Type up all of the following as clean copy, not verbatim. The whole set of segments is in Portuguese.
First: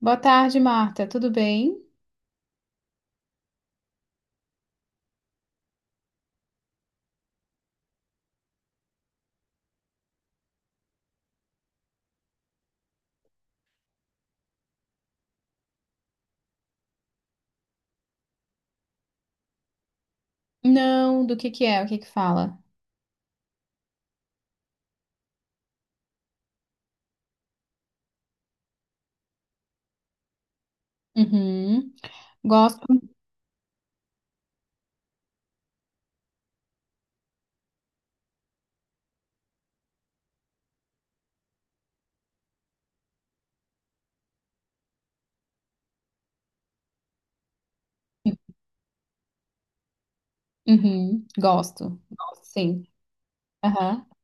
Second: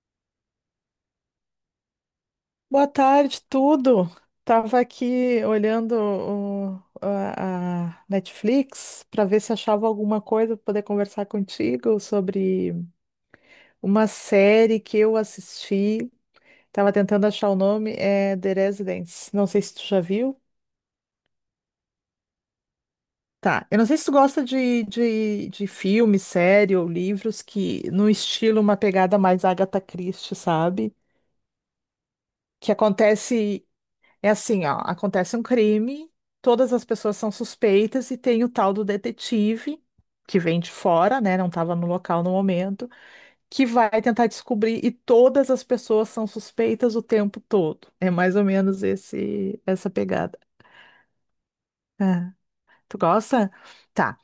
Boa tarde, Marta. Tudo bem? Boa tarde, tudo. Tava aqui olhando a Netflix para ver se achava alguma coisa para poder conversar contigo sobre uma série que eu assisti. Tava tentando achar o nome, é The Residence. Não sei se tu já viu. Não, do que é? O que que fala? Tá, eu não sei se tu gosta de filme, série ou livros que no estilo uma pegada mais Agatha Christie, sabe? Uhum. Que Gosto. acontece É assim, ó, acontece um crime, todas as pessoas são suspeitas e tem o tal do detetive que vem de fora, né, não estava no local no momento, que vai tentar descobrir e todas as pessoas são suspeitas o tempo todo. É mais ou menos esse essa pegada. Uhum. Gosto. É. Gosto, sim. Tu gosta? Aham. Tá.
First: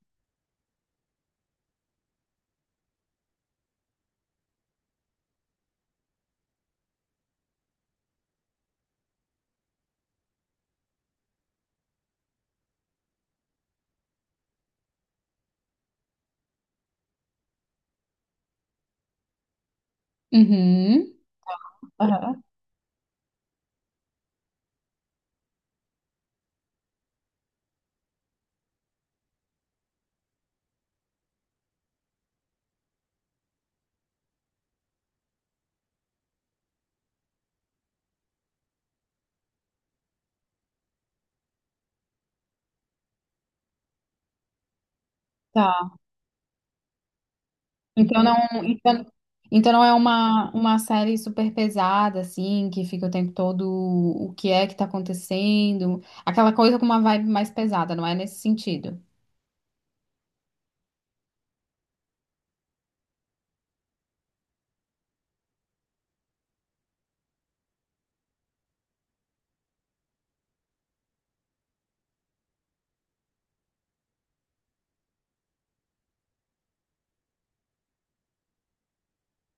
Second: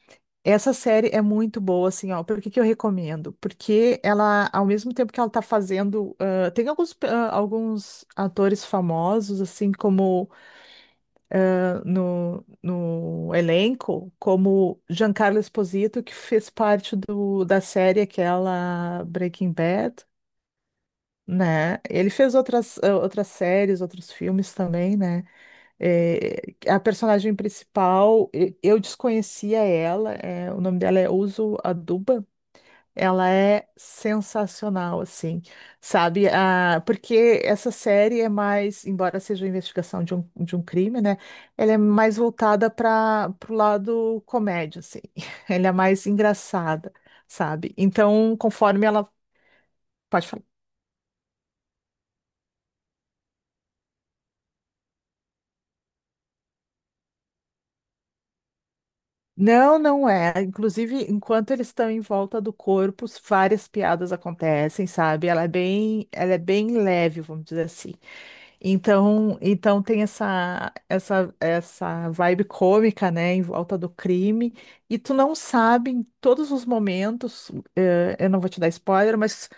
Essa série é muito boa, assim, ó. Por que que eu recomendo? Porque ela, ao mesmo tempo que ela tá fazendo, tem alguns, alguns atores famosos, assim, como no elenco como Giancarlo Esposito, que fez parte da série aquela Breaking Bad, Uhum. né? Ele fez Aham. outras, outras séries, outros filmes também, né? A personagem principal, eu desconhecia ela, o nome dela é Uso Aduba, ela é sensacional, assim, sabe? Ah, porque essa série é mais, embora seja uma investigação de um crime, né? Ela é mais voltada para o lado comédia, assim. Ela é Tá. mais engraçada, sabe? Então não, Então, conforme então, ela então não é Pode falar. uma série super pesada, assim, que fica o tempo todo o que é que tá acontecendo. Aquela coisa com uma vibe mais pesada, não é nesse sentido. Não, não é. Inclusive, enquanto eles estão em volta do corpo, várias piadas acontecem, sabe? Ela é bem leve, vamos dizer assim. Então, então tem essa vibe cômica, né, em volta do crime, e tu não sabe em todos os momentos, eu não vou te dar spoiler, mas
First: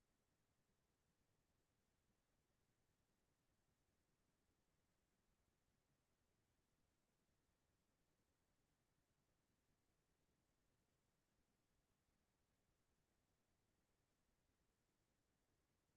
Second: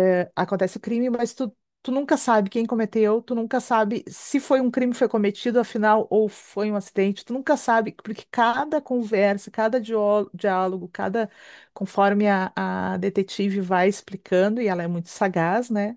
acontece o crime, mas tu nunca sabe quem cometeu, tu nunca sabe se foi um crime que foi cometido, afinal, ou foi um acidente, tu nunca sabe, porque cada conversa, diálogo, cada, conforme a detetive vai explicando, e ela é muito sagaz, né?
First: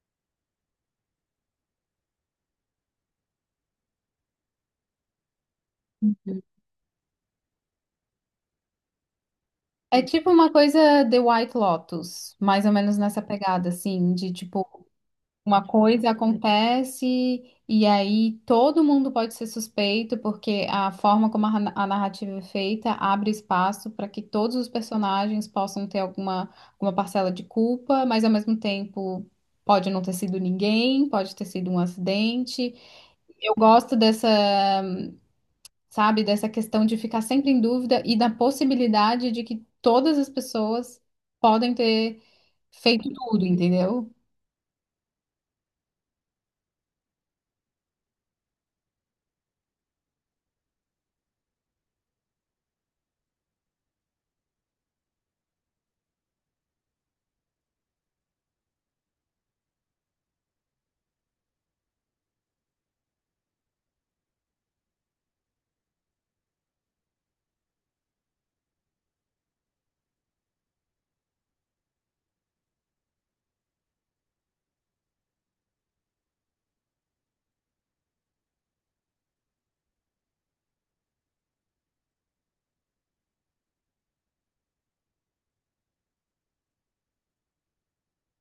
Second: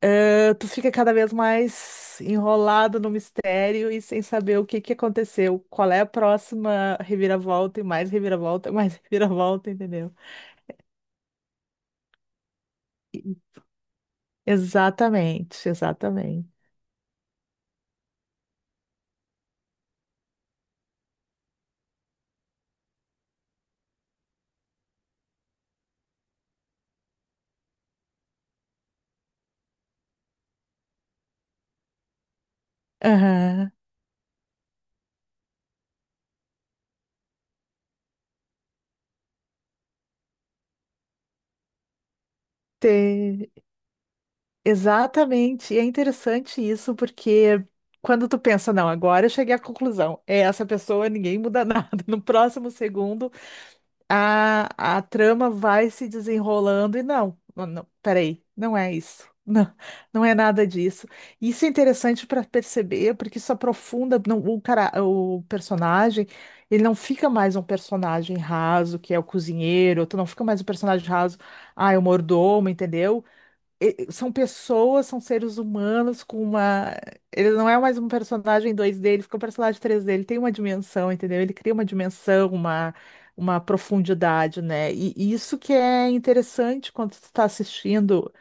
Tu fica cada vez mais enrolado no mistério e sem saber o que que aconteceu, qual é a Uhum. próxima reviravolta e mais reviravolta, mais reviravolta, É entendeu? tipo uma coisa The White Lotus, mais ou menos nessa pegada, assim, de tipo, Exatamente, uma coisa exatamente. acontece e aí todo mundo pode ser suspeito, porque a forma como a narrativa é feita abre espaço para que todos os personagens possam ter alguma, alguma parcela de culpa, mas ao mesmo tempo pode não ter sido ninguém, pode ter sido um acidente. Eu Aham. gosto dessa, sabe, dessa questão de ficar sempre em dúvida e da possibilidade de que todas as pessoas podem ter feito tudo, Te- entendeu? Exatamente. E é interessante isso, porque quando tu pensa, não, agora eu cheguei à conclusão, é essa pessoa, ninguém muda nada. No próximo segundo, a, a trama vai se desenrolando e não, não, não, peraí, não é isso. Não, não é nada disso. Isso é interessante para perceber, porque isso aprofunda não, o cara, o personagem, ele não fica mais um personagem raso, que é o cozinheiro, tu não fica mais um personagem raso, ah, é o mordomo, entendeu? São pessoas, são seres humanos com uma. Ele não é mais um personagem 2D, ele fica um personagem 3D, ele tem uma dimensão, entendeu? Ele cria uma dimensão, uma profundidade, né? E isso que é interessante quando tu tá assistindo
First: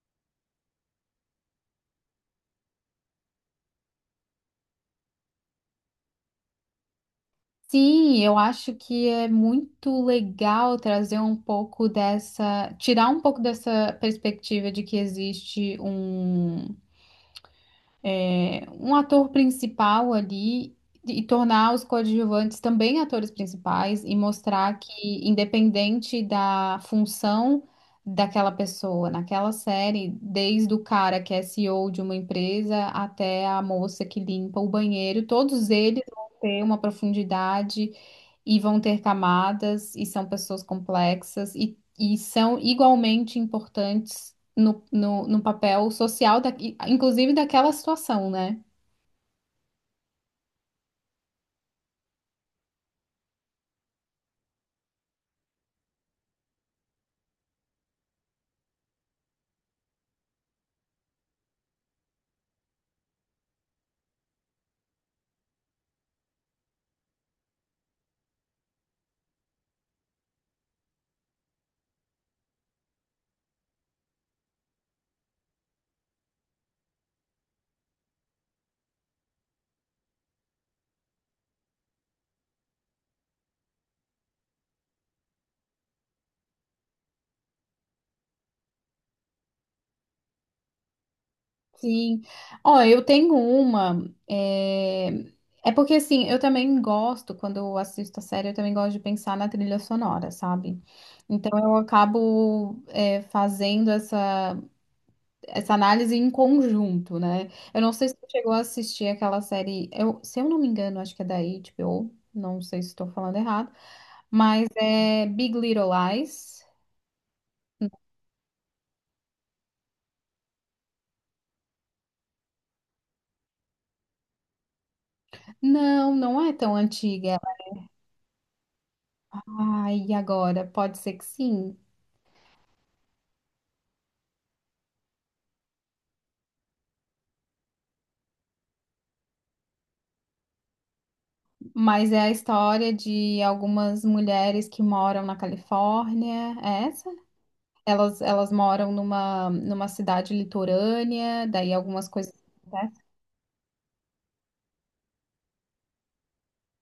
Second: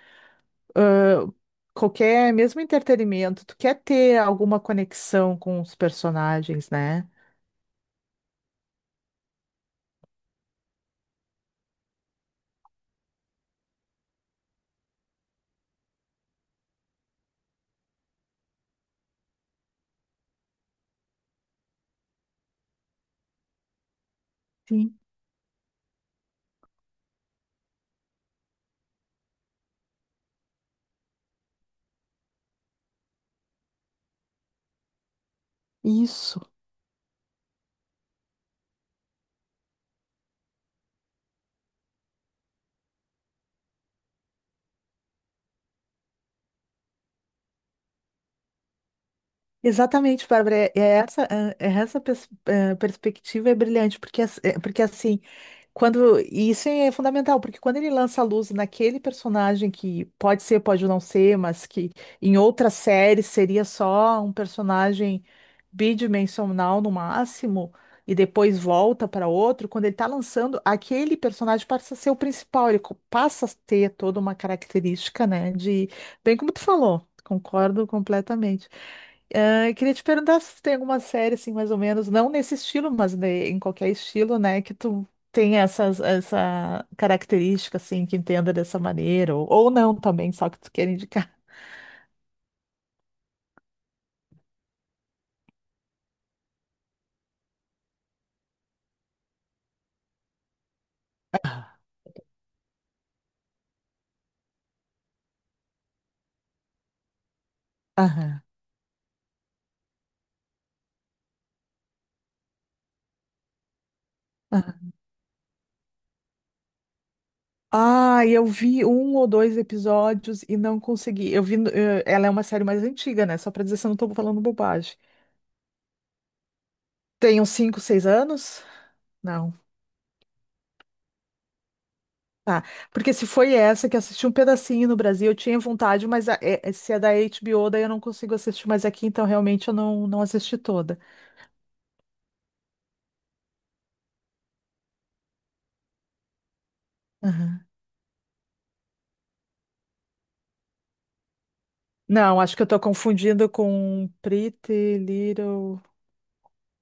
eh, qualquer, mesmo entretenimento, tu quer ter alguma conexão com os personagens, né? Sim, eu acho que é muito legal trazer um pouco dessa, tirar um pouco dessa perspectiva de que existe um um ator principal ali e tornar os coadjuvantes também atores principais e mostrar Sim, que, independente da função daquela pessoa naquela série, desde o cara que é CEO de uma empresa até a moça que limpa o banheiro, todos eles vão isso. ter uma profundidade e vão ter camadas e são pessoas complexas e são igualmente importantes no papel social, da, inclusive daquela situação, né? Exatamente, Bárbara. É essa perspectiva é brilhante, porque, porque assim, quando, e isso é fundamental, porque quando ele lança a luz naquele personagem que pode ser, pode não ser, mas que em outra série seria só um personagem bidimensional no máximo, e depois volta para outro, quando ele está lançando, aquele personagem passa a ser o principal, passa a ter toda uma característica, né, de, bem como tu falou, concordo completamente, ah, eu queria te perguntar se tu tem alguma série, assim, mais ou menos, não nesse estilo, mas em qualquer estilo, né, que tu tem essa característica, assim, que entenda dessa maneira, ou não também, só que tu quer indicar. Sim. Ó, eu tenho uma. É... é porque, assim, eu também gosto, quando eu assisto a série, eu também gosto de pensar na trilha sonora, sabe? Então, eu acabo fazendo essa, essa análise em conjunto, né? Eu não sei se você Aham, chegou a assistir aquela série, eu, se eu não me engano, acho que é da HBO, não sei se estou falando errado, mas aham. é Big Little Lies. Ah, eu vi um ou dois episódios e não consegui. Eu vi, no- eh, Ela é uma série mais antiga, né? Só pra dizer se eu não tô falando bobagem. Não, não é tão antiga. Tem uns cinco, seis anos? Não. Ai, e agora? Pode ser que sim, Tá. Porque se foi essa que assisti um pedacinho no Brasil, eu tinha vontade, mas se é da HBO, daí eu não consigo assistir mais aqui, então realmente eu não, não assisti toda. mas é a história de algumas mulheres que moram na Califórnia, é essa? Aham. Elas moram numa cidade litorânea, daí algumas coisas Não, acho que eu tô acontecem. confundindo com Pretty Little.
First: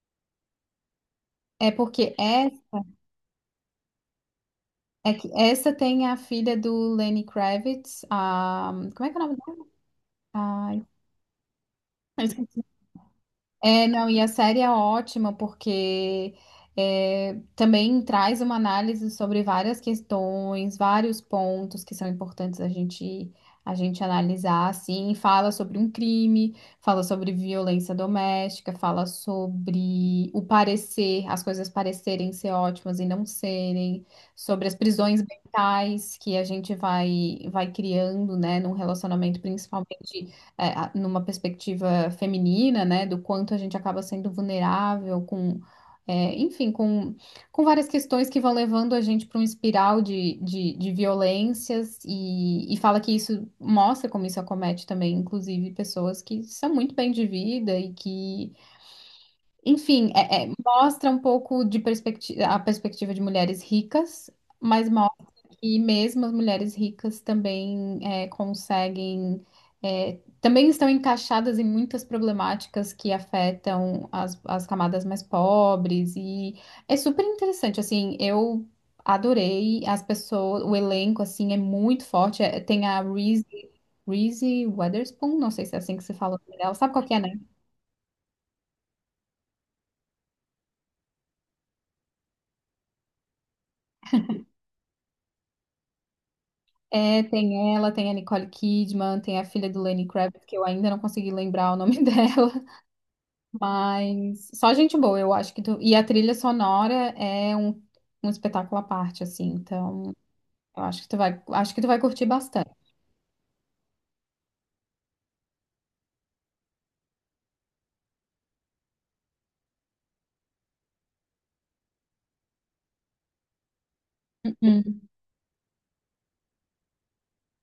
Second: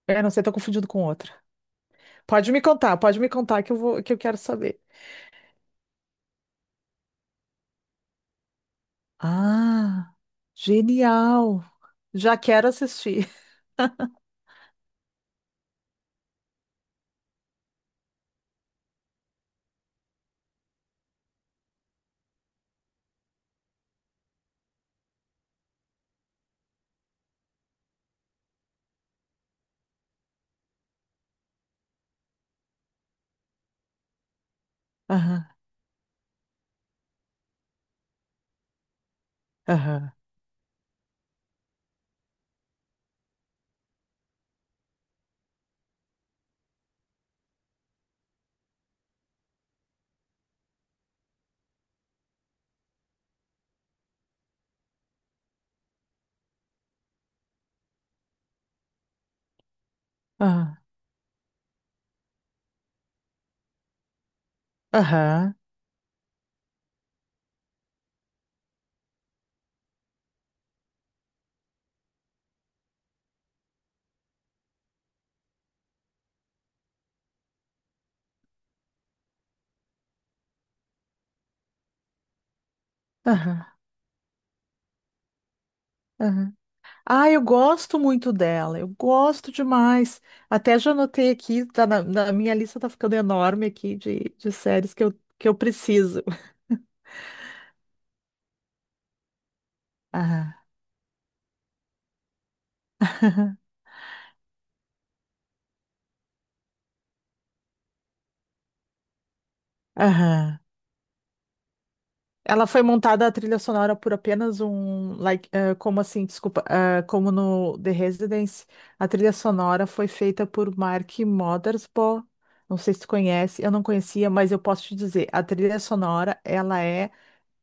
É, não sei, tô confundindo com outra. É porque é, Pode me contar que eu vou, que eu quero saber. é que essa tem a filha do Lenny Kravitz, a, como é que é o nome dela? Ah, Ai, genial! eu Já esqueci. quero assistir. É, não, e a série é ótima porque também traz uma análise sobre várias questões, vários pontos que são importantes a gente analisar, assim, fala sobre um crime, fala sobre violência doméstica, fala sobre o parecer, as coisas parecerem ser ótimas e não serem, sobre as prisões Aham, mentais que a gente vai criando, né, num relacionamento aham, principalmente numa perspectiva feminina, né, do quanto a gente acaba sendo vulnerável com, enfim, com várias questões que vão levando a gente para um espiral de violências e fala que isso mostra como isso acomete também, inclusive, pessoas que são muito bem de vida e que enfim, aham, mostra um pouco de perspectiva, a perspectiva de mulheres ricas, mas mostra aham, que mesmo as mulheres ricas também conseguem, também estão encaixadas em muitas problemáticas que afetam as, as camadas mais pobres, e é super interessante, assim, eu adorei as pessoas, o elenco, assim, é muito forte, tem a Reese, aham, Reese Witherspoon, não sei se é assim que se fala o aham. nome dela, sabe qual que é, Ah, né? eu gosto muito dela, eu gosto demais. Até já anotei aqui, tá na minha lista tá ficando enorme aqui de séries que que eu preciso. É, tem ela, tem a Nicole Kidman, tem a filha do Lenny Kravitz, Aham, que eu ainda não consegui lembrar o nome dela, mas só gente boa, eu acho que tu... E a trilha sonora é um, um espetáculo à parte, assim, então aham. eu acho que tu vai, acho que tu vai curtir Ela bastante. foi montada a trilha sonora por apenas um, like, eh, como assim, desculpa, eh, como no The Residence, a trilha sonora foi feita por Mark Mothersbaugh. Não sei se tu conhece, eu não conhecia, mas eu posso te Uhum, dizer, a trilha sonora, ela é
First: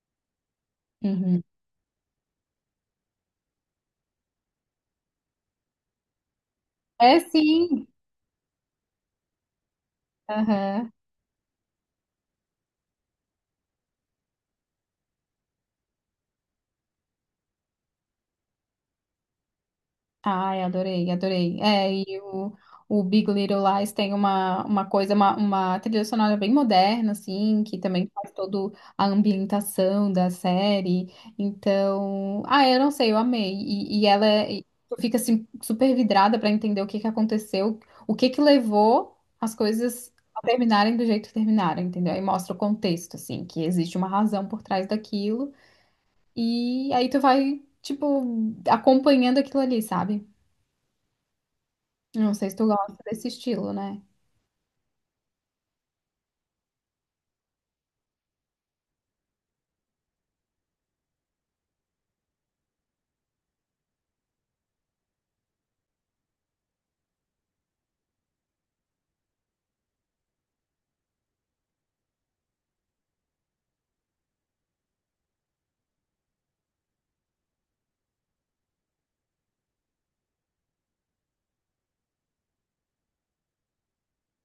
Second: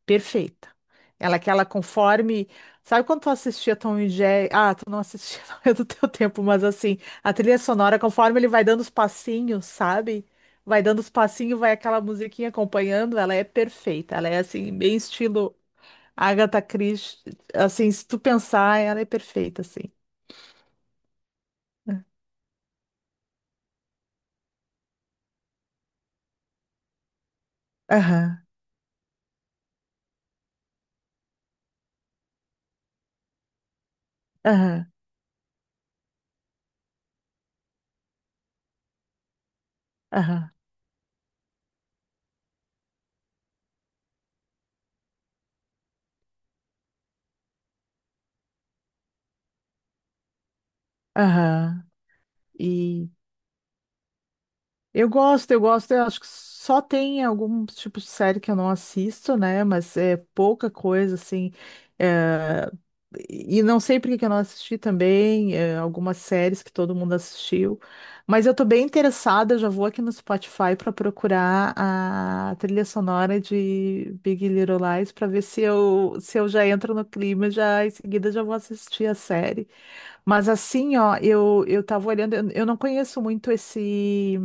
perfeita. Ela uhum. que ela conforme. Sabe quando tu assistia Tom e Jerry? Ah, tu não assistia, não é do teu tempo, mas assim, É a trilha sim. sonora, conforme ele vai dando os passinhos, sabe? Vai Aham. dando os passinhos, vai aquela musiquinha acompanhando, ela é perfeita. Ela é assim, bem estilo Agatha Christie. Assim, se tu pensar, ela é perfeita, assim. Ai, adorei, adorei. É, o Big Little Lies tem uma coisa, uma trilha sonora bem moderna, assim, que também faz Aham, toda a ambientação da série. Então, ah, eu não sei, eu amei. E e aham, tu fica assim, super vidrada pra entender o que que aconteceu, o que que levou as coisas a aham, terminarem do jeito que terminaram, entendeu? Aí mostra o contexto, assim, que existe uma razão por trás daquilo. E aí tu vai, tipo, acompanhando aquilo ali, sabe? aham. Não sei se tu gosta E desse estilo, né? Eu gosto, eu gosto. Eu acho que só tem algum tipo de série que eu não assisto, né? Mas é pouca coisa, assim. eh, E não sei por que que eu não assisti também, algumas séries que todo mundo assistiu. Mas eu tô bem interessada, já vou aqui no Spotify para procurar a trilha sonora de Big Little Lies para ver se eu já entro no clima, já em seguida já vou assistir a série. Mas assim, ó, eu tava olhando, eu não conheço muito esse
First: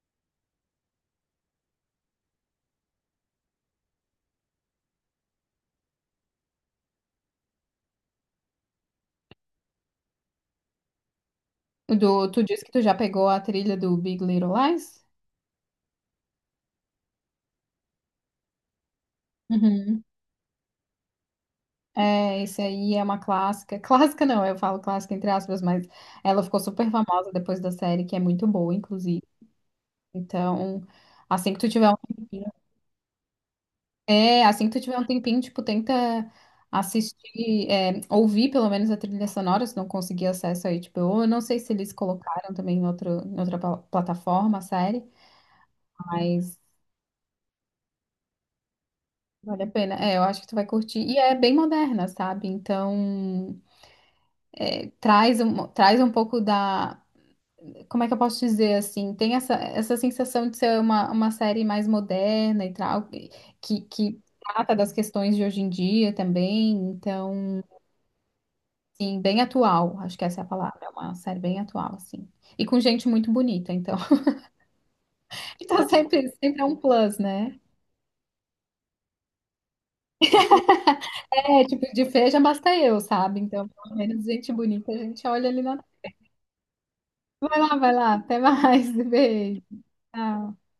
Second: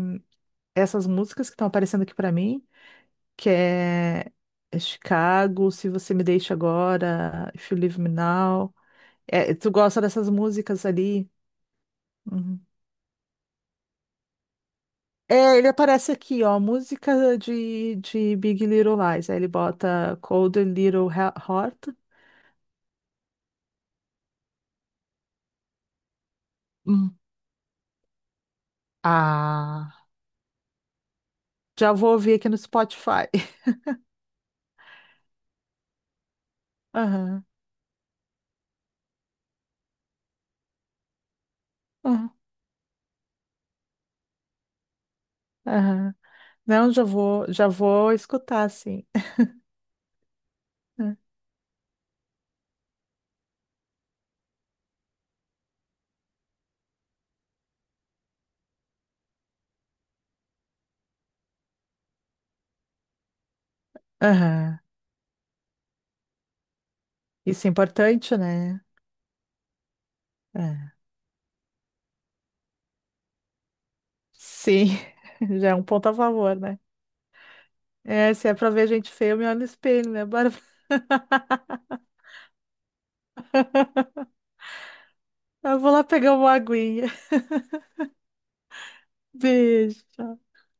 essas músicas que estão aparecendo aqui pra mim, que é é Chicago, Se Você Me Deixa Agora, If You Leave Me Now. É, tu gosta dessas músicas ali? O Do, tu Uhum. disse que tu já pegou a trilha do Big Little Lies? É, ele aparece aqui, ó, música de Big Little Lies. Aí ele Uhum. bota Cold Little Heart. É, esse aí é uma clássica. Clássica não, eu falo clássica entre aspas, mas ela ficou super Hum. famosa depois da série, que é muito boa, inclusive. Ah, Então, assim que tu tiver já um vou ouvir aqui tempinho, no Spotify. Assim que tu tiver um tempinho, tipo, tenta Aham, assistir, ouvir pelo menos a trilha sonora, se não conseguir acesso aí, tipo, eu não sei se eles aham, colocaram também em outro, em outra plataforma a série, aham. mas Não, já vou escutar, sim. vale a pena. É, eu acho que tu vai curtir. E é bem moderna, sabe? Então, é, traz um pouco da. Como é que eu posso dizer assim? Tem essa, essa sensação de ser uma série mais moderna e tal, que trata Aham. das questões de hoje em dia também. Então, Isso é importante, né? sim, bem atual. Acho que essa é a palavra. É É. uma série bem atual, assim. E com gente muito bonita, então. Sim, já é um Então, ponto a sempre, favor, sempre é um né? plus, né? É, se é pra ver gente feia, eu me olho no espelho, né, Bárbara? É, tipo, de feia já basta eu, sabe? Então, pelo menos gente bonita a gente olha ali Eu na vou lá pegar uma aguinha. Vai lá, vai lá. Até mais. Beijo. Beijo. Tchau.